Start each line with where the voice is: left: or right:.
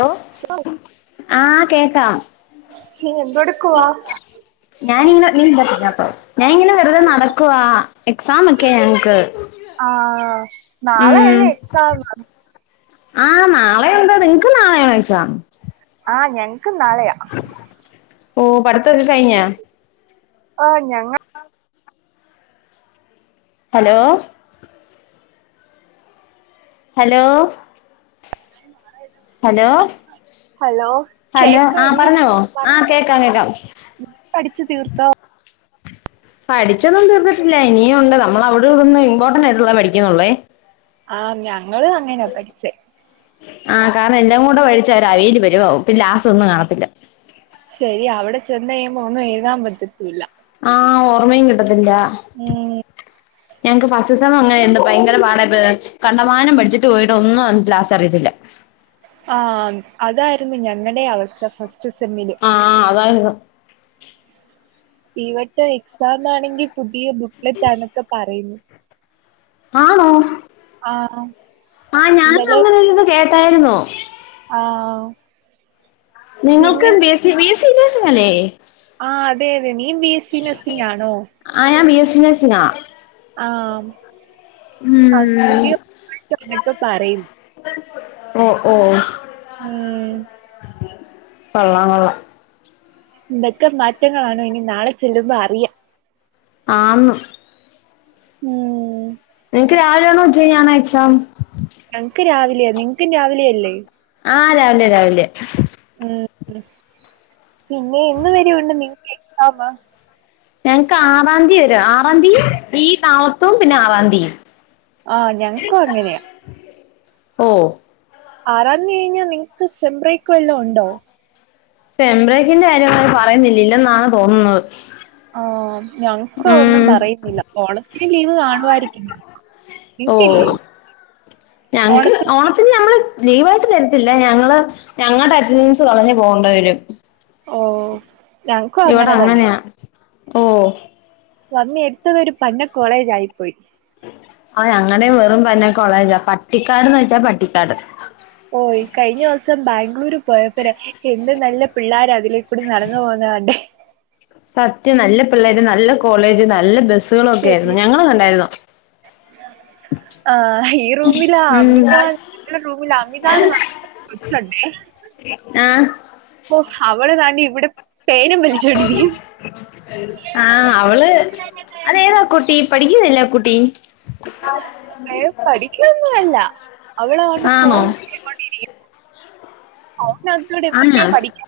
left: Law ആ കേക്കാം.
right: നീ എന്തെടുക്കുവാ
left: ഞാനിങ്ങെനെ വെറുതെ നടക്കുവാ. എക്സാം ഒക്കെയാ ഞങ്ങെക്ക്.
right: ആ നാളെയല്ലേ എക്സാം?
left: ആ നാളെ ഉണ്ട്. നിങ്ങക്കും നാളെയാണോക്സാം?
right: ആഹ് ഞങ്ങക്ക് നാളെയാ
left: ഓ പടത്തൊക്കെ കഴിഞ്ഞ?
right: ഓ ഞങ്ങ
left: ഹലോ? ഹലോ
right: സ്വയം മാറായിരുന്നു
left: ഹലോ? ഹലോ ആ
right: കേക്കാടി
left: പറഞ്ഞോ ആ
right: പറഞ്ഞോ
left: കേക്കാം കേക്കാം.
right: നീ പഠിച്ച് തീർത്തോ?
left: പഠിച്ചൊന്നും തീർത്തിട്ടില്ല. ഇനിയൊണ്ട് നമ്മെളവിടി വെടെന്ന് ഇമ്പോർട്ടന്റൊയിട്ടൊള്ളേ പഠിക്കെന്നൊള്ളേ.
right: ആഹ് ഞങ്ങളും അങ്ങനാ പഠിച്ചേ
left: ആ കാരണം എല്ലാം കൂടെ വഴിച്ചോരഴീല് വെരാവും പിന്നെ ലാസ്റ്റൊന്നും കാണത്തില്ല.
right: ശെരി അവെടെ ചെന്നെഴിയുമ്പോ ഒന്നും എഴുതാൻ പറ്റത്തില്ല.
left: ആ ഓർമ്മയും കിട്ടത്തില്ല.
right: ഉം
left: ഞങ്ങക്ക് ഫാസ്റ്റ് സം അങ്ങനെരുന്നു ഭയങ്കര പാടയിപോയി കണ്ടമാനം പഠിച്ചിട്ട് പോയിട്ട് ഒന്നും ലാസ്റ്റ് അറിയത്തില്ല. അറിയത്തില്ല. [unintelligible]
right: ആ അതായിരുന്നു ഞങ്ങടെ അവസ്ഥ. [unintelligible]
left: ആ അതായിരുന്നു.
right: ഇവടെ എക്സാാം ആണെങ്കിൽ പുതിയ ബുക്ക്ലെട്ടാന്നൊക്കെ പറയുന്നു.
left: ആണോ?
right: ആഹ്
left: ആ ഞാനും
right: ഇന്നലെ
left: അങ്ങനൊരിത് കേട്ടായിരുന്നോ.
right: ആ
left: നിങ്ങൾക്കും [unintelligible] ബിഎസ്സി നേഴ്സിങ് അല്ലെ?
right: ആ അതെ അതെ നീയ്യും ബിഎസ്സി നേഴ്സിംഗ് ആണോ?
left: നൈസിങ്ങ [unintelligible]
right: ാം
left: ഉം
right: [unintelligible]
left: ഓ ഓ
right: ം
left: കൊള്ളാം കൊള്ള
right: എന്തൊക്കെ മാറ്റങ്ങളാണോ ഇനി നാളെ ചെല്ലുമ്പോ അറിയാം.
left: ആന്ന്
right: ം
left: നിനക്ക് രാവിലെയണോ ഉച്ചകയിഞ്ഞാണോ എക്സാം?
right: ഞങ്ങക്ക് രാവിലെയാ നിങ്ങക്കും രാവിലെ അല്ലേ?
left: ആ രാവിലെ രാവിലെ.
right: പിന്നെ എന്ന് വരൊണ്ട് നിങ്ങ്ക്ക് എക്സമ്?
left: ഞങ്ങക്ക് ആറാന്തിവരെ ആറാന്തിയും [unintelligible] പിന്നെ ആറാന്തീം
right: ആഹ ഞങ്ങക്കും അങ്ങനെയാ-
left: ഓ
right: ആരാന്തീ കയിഞ്ഞ് നിങ്ങക്ക് സേം ബ്രേക്ക്‌ വല്ലോം ണ്ടോ?
left: സെംബ്രേക്കിന്റെ കാര്യം പറയുന്നില്ല ഇല്ലെന്നാണ് തോന്നുന്നത്.
right: ആഹ് ഞങ്ങക്കതൊന്നും
left: ഉം
right: പറയുന്നില്ല ഓണത്തിന് ലീവ കാണുവായിരിക്കും.
left: ഓ
right: നിത്തില്ലേ?
left: ഞങ്ങക്ക് ഓണത്തിന് ഞങ്ങള്- ലീവയിട്ട് തരത്തില്ല ഞങ്ങള് ഞങ്ങളുടെ അറ്റൻഡൻസ് കളഞ്ഞു പോകേണ്ട വരും.
right: ഓ ഞങ്ങക്കും
left: ഇവിടെ
right: അങ്ങനെ തന്നെയാ.
left: അങ്ങനെയാ ഓ
right: വന്നി എടുത്ത തൊരു പന്ന കോളേജ ആയിപ്പോയി.
left: ആ ഞങ്ങടെേ വെറും പന്നെ കോളേജാ പട്ടിക്കാട്ന്ന് വെച്ചാ പട്ടിക്കാട്.
right: ഓയ് കഴിഞ്ഞ ദിവസം ബാംഗ്ലൂര് പോയപ്പോ എന്ത് നല്ല പിള്ളോര അതിലേക്കൂടി നടന്നു പോ കുന്ന കണ്ടേ.
left: സത്യം നല്ല പിള്ളേര് നല്ല കോളേജ് നല്ല ബസ്സുകളൊക്കെ
right: ശരി
left: ആയിരുന്നു ഞങ്ങള് കണ്ടായിരുന്നു. [unintelligible]
right: ആ ഈ റൂമില
left: ഉം
right: അമിത റൂമില അമിതന്ന്. [unintelligible]
left: ആഹ്
right: അപ്പൊ അവടെ കണ്ട് ഇവിടെ- പേനും വലിച്ചോണ്ടിരിക്കുന്നു
left: ആഹ് അവള് അതേതാ കുട്ടി പടി - ല്ല കുട്ടി.
right: പഠിക്കൊന്ന അല്ല അവളണ്ട്
left: ആണോ
right: ഫോൺ നോക്കിക്കൊണ്ടിരിക്കും. ഒക്കെ
left: ആണോ
right: എന്തൊക്കെയോ പഠിക്ക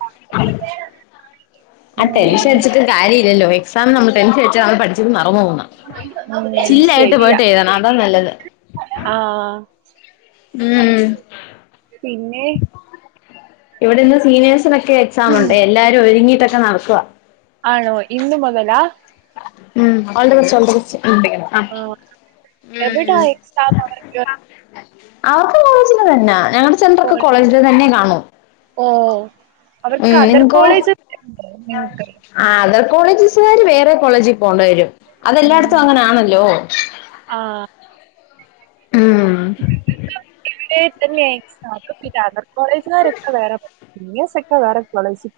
left: ആ ടെൻഷ അടിച്ചി് കാര്യമല്ലോ എക്സാം നമ്മള് ടെൻഷ അടിച്ചാ നമ്മള് പഠിച്ചി മറ - ന്ന
right: ഉം
left: ചില്ലായിട്ട്
right: ശരിയാ
left: പോയിട്ട് എഴുതണം അതാ നല്ലത്.
right: ആഹ്
left: മ് -
right: ഏ
left: ഇവിടെന്ന് സീനിയേഴ്സിനൊക്കെ എക്സാം ഉണ്ട് എല്ലാരും ഒരുങ്ങിട്ടൊക്കെ നടക്കുവ
right: ആണോ ഇന്ന് മുതലാ
left: ഉം all the best all the best ഉണ്ട
right: ആഹ് എവിടാ എക്സാം അവർക്ക്
left: ആ ഉ അവർക്ക കോളേജിലെ തന്നാ ഞങ്ങളുടെ ചെണ്ടറൊക്കെ കോളേജിലെ തന്നെ കാണു
right: ഓ അവർക്ക്ദർ കോളേജ്ണ്ടോ നിങ്ങക്ക്
left: ആ അതർ കോളേജസുകാര് വേറെ കോളേജിൽ പോകണ്ട വരും അതെല്ലായിടത്തും
right: ഉം
left: അങ്ങനൊണല്ലോ
right: ആഹ് പിന്നെ അദർ കോളേജുക്കാർ ഒക്കെ വേറെ നിയ സെക്കാ വറെ കോളേജി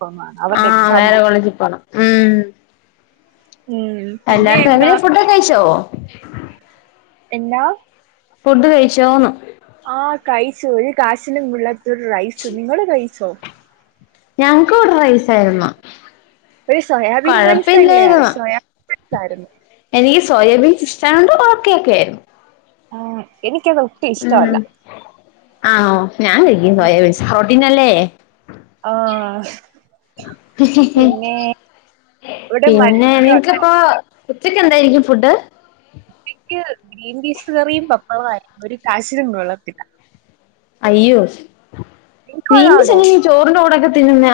left: ആഹ വേറെ കോളേജിക്ക് പോണം ഉം
right: ഉം പിന്നെ
left: എല്ലാക്ക
right: എന്താ
left: എങ്ങനെയ ഫുഡൊക്കെ കഴിച്ചോ
right: എന്നല്ലാ
left: ഫുഡ് കഴിച്ചോന്ന്
right: പ ഒരു കാശിനും കോള്ളതോരു റൈസ് നിങ്ങൾ കഴിച്ചോ
left: ഞങ്ങക്ക് വിടെ റൈസ ആയിരുന്നു
right: ഒരു സോയാബീൻ റൈസ് ഇല്ലേ
left: കൊഴപ്പില്ലായിരുന്നു
right: സോയാബീൻ റൈസ് ആയിരുന്നു
left: എനിക്ക് സോയാബീൻ ഇഷ്ടായോണ്ട് ഓക്കേ ഓക്കേ ആയിരുന്നു
right: ആഹ എനിക്കത് ഒട്ടി ഇഷ്ടമല്ല
left: ആഹ ഞാൻ കഴിക്കും സോയാബീൻസ് ഹോട്ടീനല്ലേ
right: ആഹ ഇവിടെ
left: പിന്നെ
right: മഴയൊക്കെ ഉണ്ടോ?
left: നിനക്ക്പ്പൊ ഉച്ചക്ക് എന്തായിരിക്കും ഫുഡ്
right: ഇൻക് ഗ്രീൻ പീസ് കറിയും [unintelligible] ഒരു കാശിനും കോള്ളത്തില്ല
left: അയ്യോ
right: അതാണോ?
left: വീമ്പിച്ചെങ്ങനെ ഈ ചോറിന്റെ കൂടോക്കെ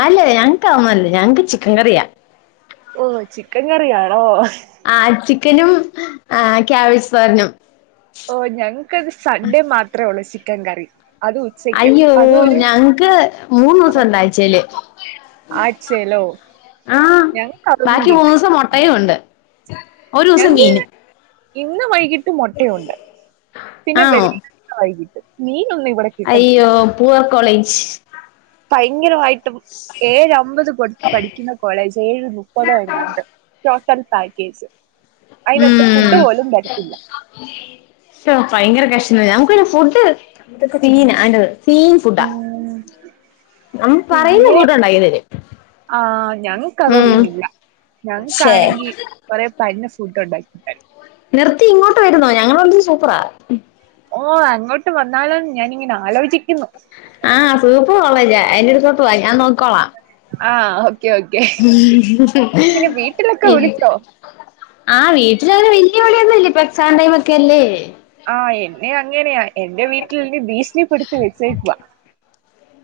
left: അല്ലേ ഞങ്ങക്ക് അധോന്നും അല്ലാ ഞങ്ങക്ക് ചിക്കൻ കറിയാ
right: ഓ ചിക്കൻ കറിയാണോ
left: ആ ചിക്കനും ആ കാബെജ് തോരനും
right: ഓ ഞങ്ങക്കത് സൺഡേ മാത്രേ ഉള്ളൂ ചിക്കൻ കറി അതും ഉച്ചയ്ക്ക്
left: അയ്യോ
right: അതും ഒരു
left: ഞങ്ങക്ക് മൂന്ന് ദിവസം ഉണ്ട് ആഴ്ചേല്
right: ആഴ്ചയിലോ
left: ആഹ
right: ഞങ്ങക്ക് അതൊന്നും
left: ബാക്കി മൂന്ന്
right: കിട്ടി
left: ദിവസം മുട്ടയും ഉണ്ട് ഒരു ദിവസം
right: ഞങ്ങക്ക്
left: മീനും
right: ഇന്ന് വൈകിട്ട് മുട്ടയുണ്ട് പിന്നെ
left: ആണോ
right: വെള്ളിയാ വൈകിട്ട് മീ
left: അയ്യോ പൂവർ കോളേജ്
right: ഭയങ്കരമായിട്ടും ഏഴ് അമ്പത് കൊടുത്ത് പഠിക്കുന്ന കോളേജ് ഏഴ് മുപ്പതോ എന്നാണ്ട് പാക്കേജ് അയിനോത്ത് ഫുഡ്
left: ഉം
right: പോലും തരത്തില്ല
left: നമുക്ക് പിന്നെ ഫുഡ് സീന സീൻ ഫുഡാ
right: ഉം,
left: നമ്മ പറയുന്ന ഫുഡ്‌ ഉണ്ടാക്കി തരും
right: ആഹ ഞങ്ങക്ക്
left: ഉം
right: അതൊന്നുല്ല
left: ശേ
right: ഞങ്ങക്കാണെങ്കി കൊറെ പന്ന ഫുട് ഉണ്ടാക്കി തരും
left: നിർത്തി ഇങ്ങോട്ട് വരുന്നോ ഞങ്ങൾടെ ഫുഡ് സൂപ്പറാ
right: ഓ അങ്ങോട്ട് വന്നാല ഞാനിങ്ങനെ ആലോചി
left: ആഹ സൂപ്പർ കോളേജ അയിന്റെ അടുത്തൊട്ട് വാ ഞാൻ നോക്കിക്കോളാം
right: ആഹ
left: ഉ
right: വീട്ടിലൊക്കെ
left: ശരി
right: വിളിച്ചോ
left: ആഹ വീട്ടിലൊരു വല്യ വിളിയൊന്നും ഇല്ല ഇപ്പൊ എക്സാം ടൈം ഒക്കെ അല്ലേ
right: ആഹ എന്നെ അങ്ങനെയ എന്റെ വീട്ടിൽന്ന് ഭീഷണിപ്പെടുത്തി വെച്ചേക്കുവ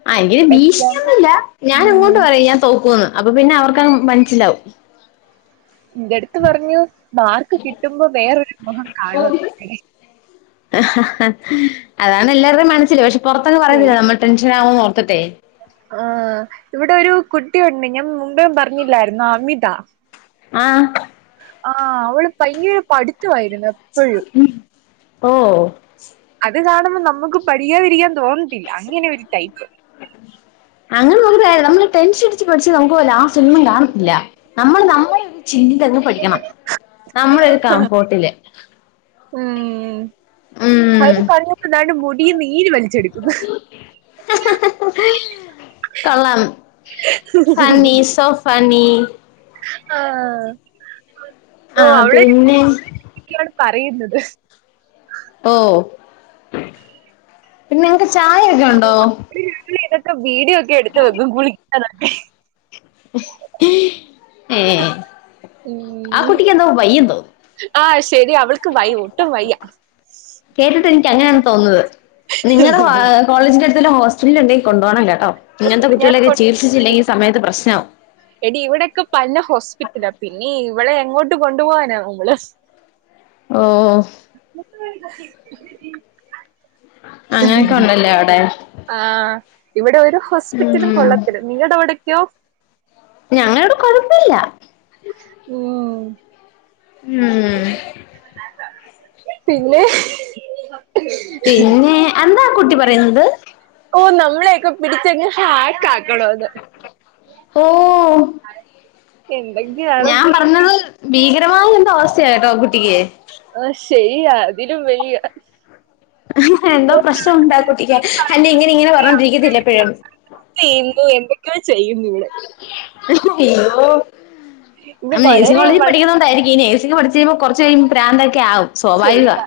left: ആ എനിക്ക് അങ്ങനെ ഭീഷണിയൊന്നുമില്ല ഞാൻ അങ്ങോട്ട് പറയും ഞാൻ തോക്കൂന്ന് അപ്പൊ പിന്നെ അവർക്ക് മനസ്സിലാവും
right: എന്റെ അടുത്ത് പറഞ്ഞു മാർക്ക് കിട്ടുമ്പോ വേറൊരു മുഗം കാണുവന്ന് ഹേ
left: ആഹ് അഹ് അഹ് അതാണ് എല്ലാരുടെയും മനസിൽ പക്ഷെ പുറത്തൊന്നും പറയത്തില്ല
right: ശരി
left: നമ്മൾ ടെൻഷൻ ആകുന്ന്ഓർത്തിട്ടെ.
right: ആ ഇവിടെ ഒരു കുട്ടിയുണ്ട് ഞാൻ മുമ്പും പറഞ്ഞില്ലായിരുന്നൊ അമിത
left: ആഹ്
right: ആഹ് അവള് ഭയങ്കര പടി യിരുന്ന് എപ്പഴും
left: ഓഹ്
right: അത് കാണ നമുക്ക് പഠിയാതിരിക്കാൻ തോന്നത്തില്ല അങ്ങനെ ഒരു ടൈപ്പ്.
left: [inaudible] അങ്ങനെ നോക്കീട്ടു കാര്യല്ല നമ്മള് ടെൻഷടിച്ച് പഠിച്ച നമുക്ക് ലാസ്റ്റൊന്നും കാണത്തില്ല നമ്മൾ നമ്മള തങ്ങ് പഠിക്കണം നമ്മളൊരു കംഫോട്ടില്
right: ഉം അ കറിയ എന്താണ്ട് മുടി നീര് വലിച്ചെടുക്കുന്നു.
left: കൊള്ളാം ഫണ്ണി സോ ഫണ്ണി ണ്ണി
right: ആഹ
left: ആ
right: ഓ
left: പിന്നെ
right: അവളേണ് പറയുന്നത് [inaudible]
left: ഓ പിന്നെ ങ്ങക്ക് ചായ ഒക്കെ ഉണ്ടോ
right: വീടിയോക്കെ എടുത്ത് വെക്കും കുളിക്ണ
left: ഏ ആ
right: ഉം
left: കുട്ടിക്ക് എന്താ വയ്യ ന്നൊ
right: ആഹ് ശരി അവൾക്ക് വൈ ഒട്ടും വയ്യ
left: കേട്ടിട്ട് എനിക്ക് അങ്ങനെയാണ് തോന്നുന്നത് നിങ്ങളുടെ കോളേജിന്റെ അടു ഹോസ്റ്റലിൽണ്ടങ്കിൽ കൊണ്ടോണം കേട്ടോ ഇങ്ങത്തെ
right: ഞാൻ
left: കുട്ടികളൊക്കെ
right: കൊ-
left: ചികിത്സിച്ചില്ലെങ്കിൽ സമയത്ത് പ്രശ്നാവും
right: എടി ഇവിടൊക്കെ പല ഹോസ്പിറ്റല പിന്നീ ഇവളെ എങ്ങോട്ട് കൊണ്ടുപോവാനാ നമ്മള്
left: ഓ
right: [inaudible]
left: അങ്ങനെയൊക്കെ ഉണ്ടല്ലേ അവിടെ
right: ആഹ് ഇവിടെ ഒരു ഹോസ്പിറ്റലും
left: ഉം
right: കൊള്ളത്തില്ല നിങ്ങളുടെ അവിടക്കെയോ?
left: ഞങ്ങളെവിടെ കൊഴപ്പില്ല.
right: ഉം
left: ഉം
right: പിന്നെ
left: പിന്നെ എന്താ ആ കുട്ടിപറയുന്നത്?
right: ഓ നമ്മളൊക്കെ പിടിച്ചങ്ങ് അക്കക്കാനൊന്ന്
left: ഓ ഞാൻ പറഞ്ഞത് ഭീകരമായ എന്ത അവസ്ഥയ കേട്ടോ കുട്ടിക്ക്
right: ആഹ് ശരിയാ അതിലും വലിയ
left: എന്തോ പ്രശ്നണ്ട കുട്ടിക്ക് അല്ലേ ഇങ്ങനെ ഇങ്ങനെ പറഞൊണ്ടിരിക്കത്തില്ല എപ്പോഴും
right: [inaudible] എന്തൊക്കെയാ ചെയ്യുന്നു ഇവൾ
left: അയ്യോ
right: ഇത്
left: നമ്മ നേഴ്സിംഗ
right: വളരെ
left: കോളേജിൽ
right: വളരെ
left: പഠിക്കുന്നത്ണ്ടായിരിക്കും ഈ നേഴ്സിംഗ പഠി ചെയുമ്പോ കൊറചെയ്യുമ്പോ പ്രാന്തൊക്കെ ആവും സ്വാഭാവിക
right: ശരിയാ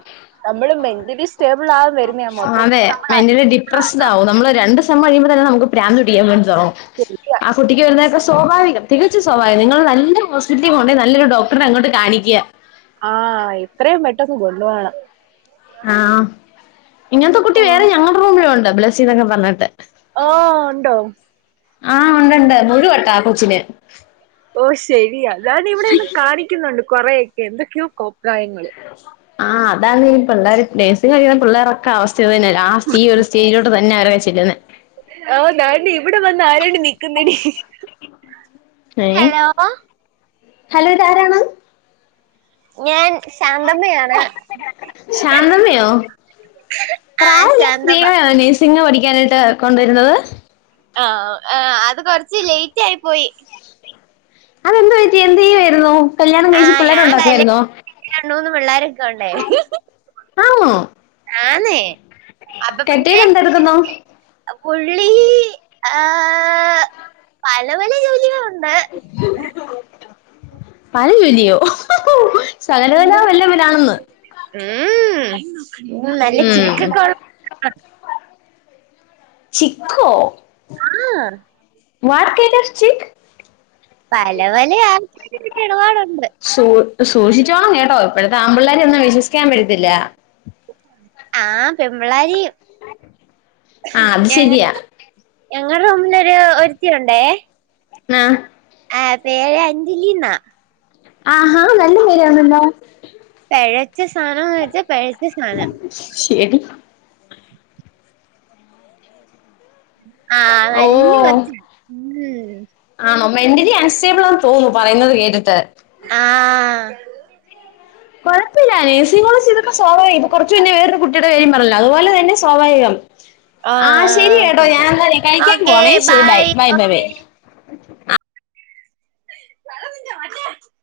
right: നമ്മള് മെന്റലി സ്റ്റേബിൾ ആകും വരുന്നയാ മൊത്തത്തിൽ
left: അതെ
right: നമ്മൾ
left: മെന്റലിഡിപ്രസ്ഡ് ആകും നമ്മള് രണ്ട് ഴിയ്പ തന്നെ നമുക്ക് പ്രാന്ത് തുടിക്കാൻ വേണ്ടി തുടങ്ങും
right: ശരിയാ
left: ആ കുട്ടിക്ക് വരുന്നൊക്കെ സ്വാഭാവികം തികച്ച സ്വഭാവം നിങ്ങൾ നല്ല ഹോസ്പിറ്റലി കൊണ്ടേ നല്ലൊരു ഡോക്ടറെ അങ്ങോട്ട് കാണിക്യാ.
right: ആഹ് എത്രയും പെട്ടന്ന് കൊണ്ടുവണം
left: ആഹ ഇങ്ങനത്തെ കുട്ടി വേറെ ഞങ്ങളുടെ റൂമിലുണ്ട് ബ്ലസീ ന്നൊക്കെ പറഞ്ഞിട്ട്.
right: ആഹ് ണ്ടോ
left: ആഹ് ഉണ്ടണ്ട് മുഴുവട്ട കൊച്ചിന്
right: ഓ ശരി അതാണ് ഇവിടെ ഇന്ന് കാണിക്കുന്നുണ്ട് കൊറെയൊക്കെ എന്തൊക്കെയോക്കപ്രായങ്ങള്.
left: ആഹ് അതാണ് പിള്ളേറെക്കെ നേഴ്സിംഗ് കഴിയുന്ന പിള്ളോരൊക്കെ അവസ്ഥ ഇതന്നെ ഒരു സ്റ്റേജിലോ തന്ന ന്നെ റി വച്ചില്ലന്ന്
right: ആ നണ്ട് ഇവിടെ വന്ന് ആരാണ്ട് നിക്കുന്നടി.
left: ഏഹ്
right: ഹലോ
left: ഹലോ ഇത് ആരാണ്
right: ഞാൻ ശാന്തമ്മയാണ് ആഹ് ശാന്തമ്മ
left: പ്രായമുള്ളസ്ത്രീകളെയെ നഴ്സിംഗ് പഠിക്കാനായിട്ട് കൊണ്ടുവരുന്നത്
right: ആഹ ആ അത് കുറച്ച് ലേറ്റ് ആയി പോയി
left: അതെന്ത് പറ്റി എന്ത് ചെയ്യമായിരുന്നു കല്യാണം കഴിച്ചു പിള്ളേരെ ഉണ്ടാക്കയിരുന്നോ
right: രണ്ടുമൂന്ന് പിള്ളേരൊക്കെ ഉണ്ട് [inaudible]
left: ആണോ
right: അപ്പൊ
left: കെട്ടിയോൻ
right: പിന്നെ
left: എന്തെടുക്കുന്നു
right: പുള്ളി ആ പല പല ജോലികളു
left: [inaudible] പല ജോലി യോ സകലകല
right: എന്തോ
left: വല്ലവനാണെന്ന്
right: [unintelligible]
left: ചിക്കോ
right: ആഹ
left: [unintelligible] ചിക്ക്
right: പലവല [inaudible]
left: സൂ സൂക്ഷിച്ചോണം കേട്ടോ ഇപ്പോഴത ആമ്പിള്ളേരെ ഒന്നും വിശ്വസിക്കാൻ പറ്റത്തില്ല
right: ആഹ പെമ്പിള്ളാരയും
left: ആഹ അത് ശരിയാ
right: ഞങ്ങളുടെ റൂമിലൊരുത്തിയുണ്ടേ
left: ആ
right: ആ പേര് അഞ്ജലിന്നാ
left: ആഹ നല്ല കാര്യണല്ലോ
right: പെയച്ച സാനന്ന് വെച്ച പെയച്ച സാനം
left: ശരി
right: ആ
left: ഓ
right: [unintelligible]
left: [unintelligible] അസ്റ്റേബിൾാന്ന് തോന്നുന്നു പറയുന്നത് കേട്ടിട്ട്
right: ആ
left: കുഴപ്പില്ല നേഴ്സിങ്ങോടെ ചെയ്തപ്പോ സ്വാഭാവികം ഇപ്പൊ കുറച്ചു മുന്നെ വേറൊരു കുട്ടിയുടെ കാര്യ പറഞ്ഞില്ലെ അതുപോലെ തന്നെ സ്വാഭാവികം ആ ശരി
right: ആഹ്
left: കേട്ടോ
right: ഓക്കെ
left: ഞാൻ
right: ഓക്കെ
left: എന്നാലേ കഴിക്കാൻ പോവണേ ശരി ബൈ ബൈ ബയ്‌
right: [unintelligible]